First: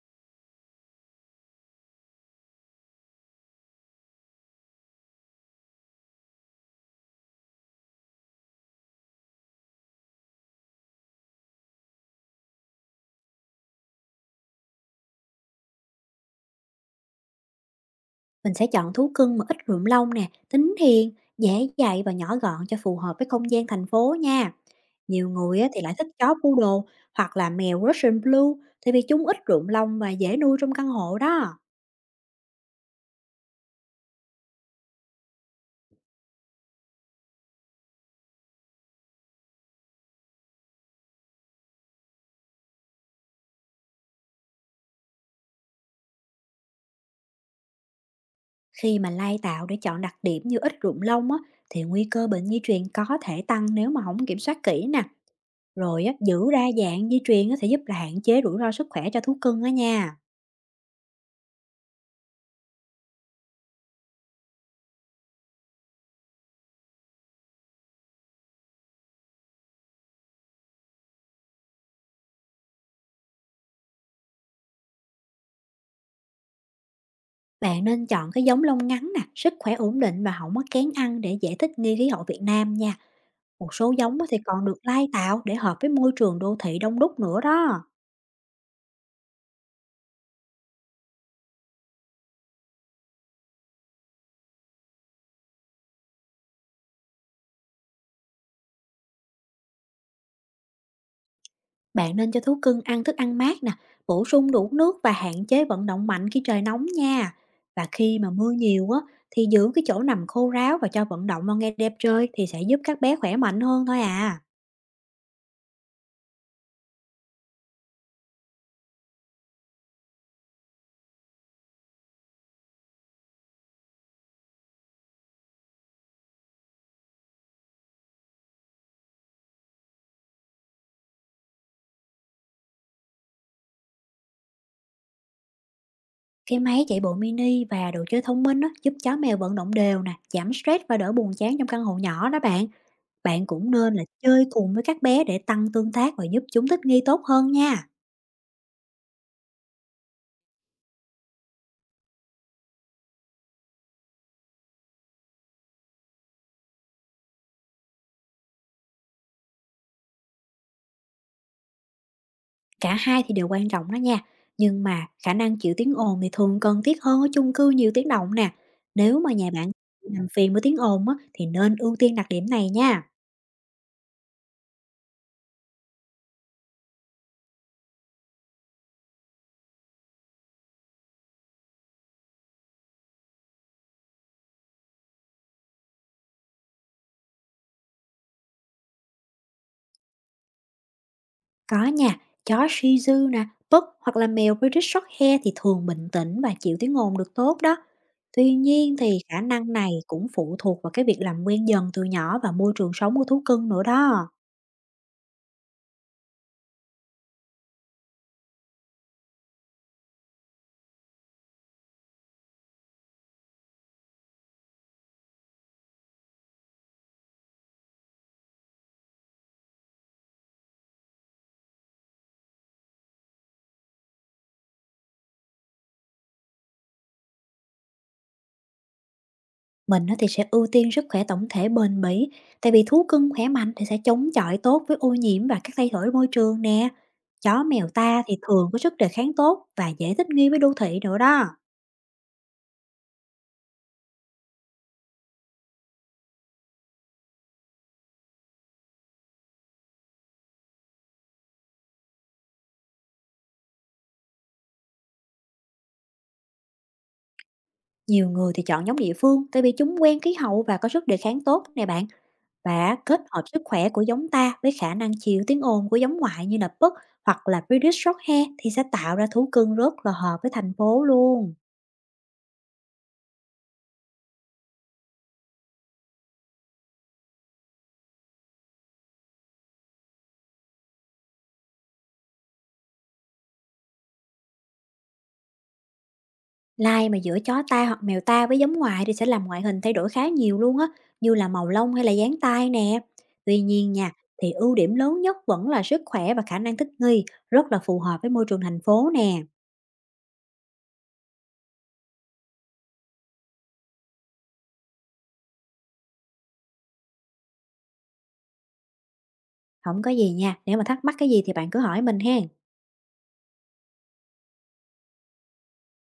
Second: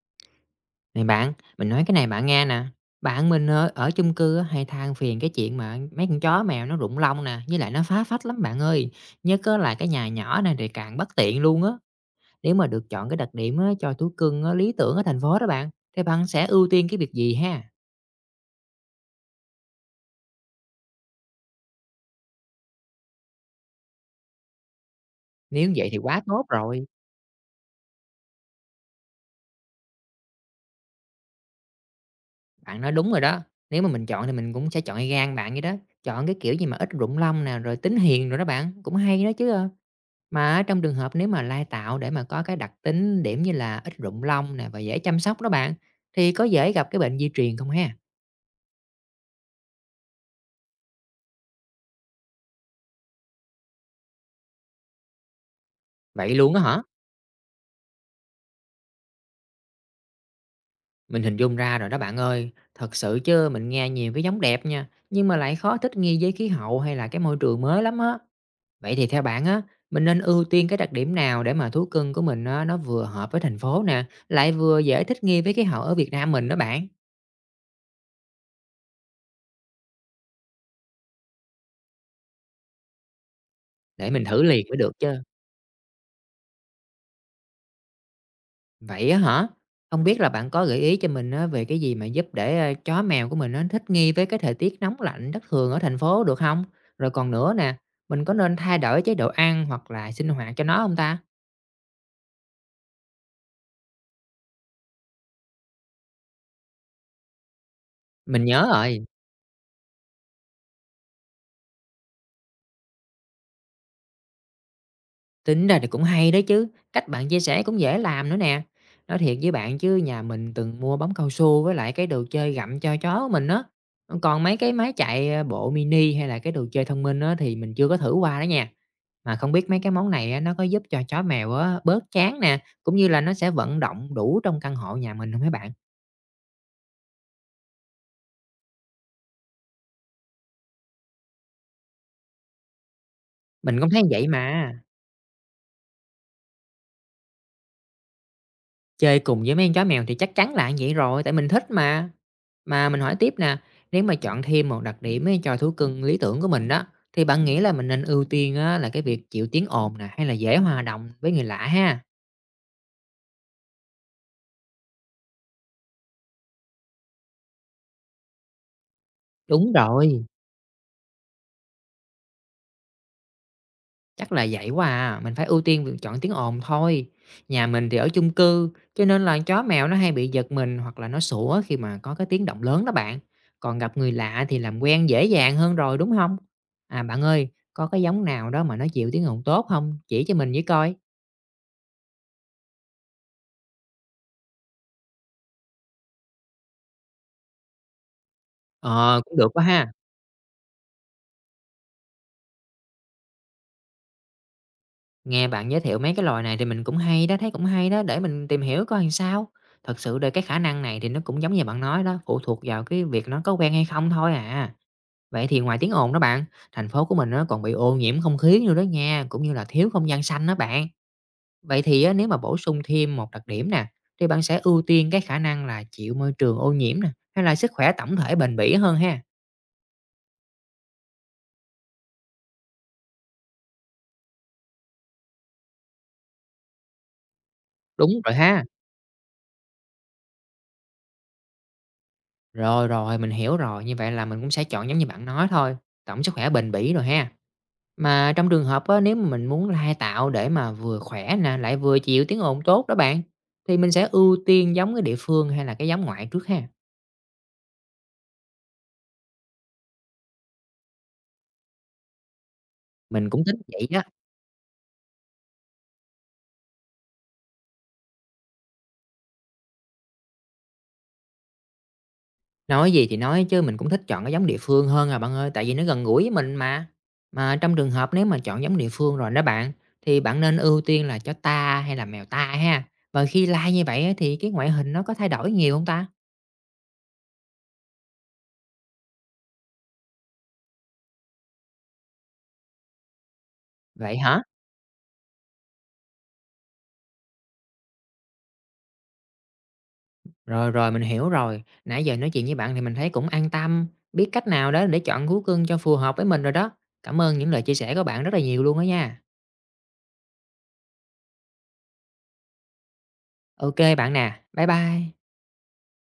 Này bạn, mình nói cái này bạn nghe nè. Bạn mình ở chung cư á, hay than phiền cái chuyện mà mấy con chó mèo nó rụng lông nè, với lại nó phá phách lắm bạn ơi. Nhất á là cái nhà nhỏ này thì càng bất tiện luôn á. Nếu mà được chọn cái đặc điểm á, cho thú cưng á, lý tưởng ở thành phố đó bạn, thì bạn sẽ ưu tiên cái việc gì ha? Mình sẽ chọn thú cưng mà ít rườm lông nè, tính hiền, dễ dạy và nhỏ gọn cho phù hợp với không gian thành phố nha. Nhiều người á Nếu thì vậy lại thì thích quá chó tốt rồi. poodle hoặc là mèo Russian Blue, tại vì chúng ít rườm lông và dễ nuôi trong căn hộ đó. Bạn nói đúng rồi đó. Nếu mà mình chọn thì mình cũng sẽ chọn y gan bạn vậy đó. Chọn cái kiểu gì mà ít rụng lông nè, rồi tính hiền rồi đó bạn. Cũng hay đó chứ. À. Mà á trong trường hợp nếu mà lai tạo để mà có cái đặc tính điểm như là ít rụng lông nè và dễ chăm sóc đó bạn, thì có dễ gặp cái bệnh di truyền không ha? Khi mà lai tạo để chọn đặc điểm như ít rườm lông á, thì nguy cơ bệnh di truyền có thể tăng nếu mà không kiểm soát kỹ nè. Rồi á, Vậy giữ luôn á đa hả? dạng di truyền á, sẽ giúp là hạn chế rủi ro sức khỏe cho thú cưng á nha. Mình hình dung ra rồi đó bạn ơi. Thật sự chứ mình nghe nhiều cái giống đẹp nha, nhưng mà lại khó thích nghi với khí hậu hay là cái môi trường mới lắm á. Vậy thì theo bạn á, mình nên ưu tiên cái đặc điểm nào để mà thú cưng của mình á, nó vừa hợp với thành phố nè, lại vừa dễ thích nghi với khí hậu ở Việt Nam mình đó bạn. Bạn nên chọn cái giống lông ngắn nè, sức khỏe ổn định và không có kén ăn để dễ thích nghi khí hậu Việt Nam nha. Một số Để giống mình á thì thử liền còn mới được được lai chứ. tạo để hợp với môi trường đô thị đông đúc nữa đó. Vậy á hả? Không biết là bạn có gợi ý cho mình á về cái gì mà giúp để chó mèo của mình nó thích nghi với cái thời tiết nóng lạnh thất thường ở thành phố được không. Rồi còn nữa nè, mình có nên thay đổi chế độ ăn hoặc là sinh hoạt cho nó không ta? Bạn nên cho thú cưng ăn thức ăn mát nè, bổ sung đủ nước và hạn chế vận động mạnh khi trời nóng nha. Và khi mà Mình mưa nhớ nhiều rồi. á, thì giữ cái chỗ nằm khô ráo và cho vận động vào ngay đẹp trời thì sẽ giúp các bé khỏe mạnh hơn thôi à. Tính ra thì cũng hay đó chứ, cách bạn chia sẻ cũng dễ làm nữa nè. Nói thiệt với bạn chứ nhà mình từng mua bóng cao su với lại cái đồ chơi gặm cho chó của mình á. Còn mấy cái bộ mini hay là cái đồ chơi thông minh á thì mình chưa có thử qua đó nha. Mà không biết mấy cái món này á nó có giúp cho chó mèo á bớt chán nè, cũng như là nó sẽ vận động đủ trong căn hộ nhà mình không mấy bạn? Cái máy chạy bộ mini và đồ chơi thông minh á, giúp chó mèo vận động đều nè, giảm stress và đỡ buồn chán trong căn hộ nhỏ đó bạn. Bạn cũng Mình cũng nên thấy là vậy chơi mà. cùng với các bé để tăng tương tác và giúp chúng thích nghi tốt hơn nha. Chơi cùng với mấy con chó mèo thì chắc chắn là vậy rồi, tại mình thích mà. Mà mình hỏi tiếp nè, nếu mà chọn thêm một đặc điểm ấy cho thú cưng lý tưởng của mình đó, thì bạn nghĩ là mình nên ưu tiên á, là cái việc chịu tiếng ồn nè, hay là dễ hòa đồng với người lạ ha? Cả hai thì đều quan trọng đó nha, nhưng mà khả năng chịu tiếng ồn thì thường cần thiết hơn ở chung cư nhiều tiếng động nè. Nếu mà nhà bạn Đúng rồi. làm phiền với tiếng ồn á, thì nên ưu tiên đặc điểm này nha. Chắc là vậy quá à, mình phải ưu tiên việc chọn tiếng ồn thôi. Nhà mình thì ở chung cư, cho nên là chó mèo nó hay bị giật mình hoặc là nó sủa khi mà có cái tiếng động lớn đó bạn. Còn gặp người lạ thì làm quen dễ dàng hơn rồi đúng không? À bạn ơi, có cái giống nào đó mà nó chịu tiếng ồn tốt không? Chỉ cho mình với coi. Có nha, chó Shih Tzu nè, Pug hoặc là mèo British Shorthair thì thường bình tĩnh và chịu tiếng ồn được tốt đó. Tuy nhiên thì Ờ, cũng khả được quá năng ha. này cũng phụ thuộc vào cái việc làm quen dần từ nhỏ và môi trường sống của thú cưng nữa đó. Nghe bạn giới thiệu mấy cái loài này thì mình cũng hay đó, thấy cũng hay đó, để mình tìm hiểu coi làm sao. Thật sự là cái khả năng này thì nó cũng giống như bạn nói đó, phụ thuộc vào cái việc nó có quen hay không thôi à. Vậy thì ngoài tiếng ồn đó bạn, thành phố của mình nó còn bị ô nhiễm không khí nữa đó nha, cũng như là thiếu không gian xanh đó bạn. Vậy thì á, nếu mà bổ sung thêm một đặc điểm nè, thì bạn sẽ ưu tiên cái khả năng là chịu môi trường ô nhiễm nè, hay là sức khỏe tổng thể bền bỉ hơn ha? Mình á thì sẽ ưu tiên sức khỏe tổng thể bền bỉ, tại vì thú cưng khỏe mạnh thì sẽ chống chọi tốt với ô nhiễm và các thay đổi môi trường nè. Chó mèo Đúng ta rồi thì ha. thường có sức đề kháng tốt và dễ thích nghi với đô thị nữa đó. Rồi rồi, mình hiểu rồi, như vậy là mình cũng sẽ chọn giống như bạn nói thôi, tổng sức khỏe bền bỉ rồi ha. Mà trong trường hợp á, nếu mà mình muốn lai tạo để mà vừa khỏe nè, lại vừa chịu tiếng ồn tốt đó bạn, thì mình sẽ ưu tiên giống cái địa phương hay là cái giống ngoại trước ha. Nhiều người thì chọn giống địa phương tại vì chúng quen khí hậu và có sức đề kháng tốt nè bạn. Và kết Mình hợp cũng tính sức vậy khỏe đó. của giống ta với khả năng chịu tiếng ồn của giống ngoại như là Pug hoặc là British Shorthair thì sẽ tạo ra thú cưng rất là hợp với thành phố luôn. Nói gì thì nói chứ mình cũng thích chọn cái giống địa phương hơn à bạn ơi, tại vì nó gần gũi với mình mà. Mà trong trường hợp nếu mà chọn giống địa phương rồi đó bạn, thì bạn nên ưu tiên là chó ta hay là mèo ta ha? Và khi lai như vậy á thì cái ngoại hình nó có thay đổi nhiều không ta? Lai mà giữa chó ta hoặc mèo ta với giống ngoại thì sẽ làm ngoại hình thay đổi khá nhiều luôn á, như là màu lông hay là dáng tai nè. Tuy nhiên nha, Vậy hả? thì ưu điểm lớn nhất vẫn là sức khỏe và khả năng thích nghi, rất là phù hợp với môi trường thành phố nè. Rồi, rồi, mình hiểu rồi. Nãy giờ nói chuyện với bạn thì mình thấy cũng an tâm, biết cách nào đó để chọn thú cưng cho phù hợp với mình rồi đó. Cảm ơn những lời chia sẻ của bạn rất là nhiều luôn á nha. Không có gì nha, nếu mà thắc mắc cái gì thì bạn cứ hỏi mình ha. OK bạn nè. Bye bye.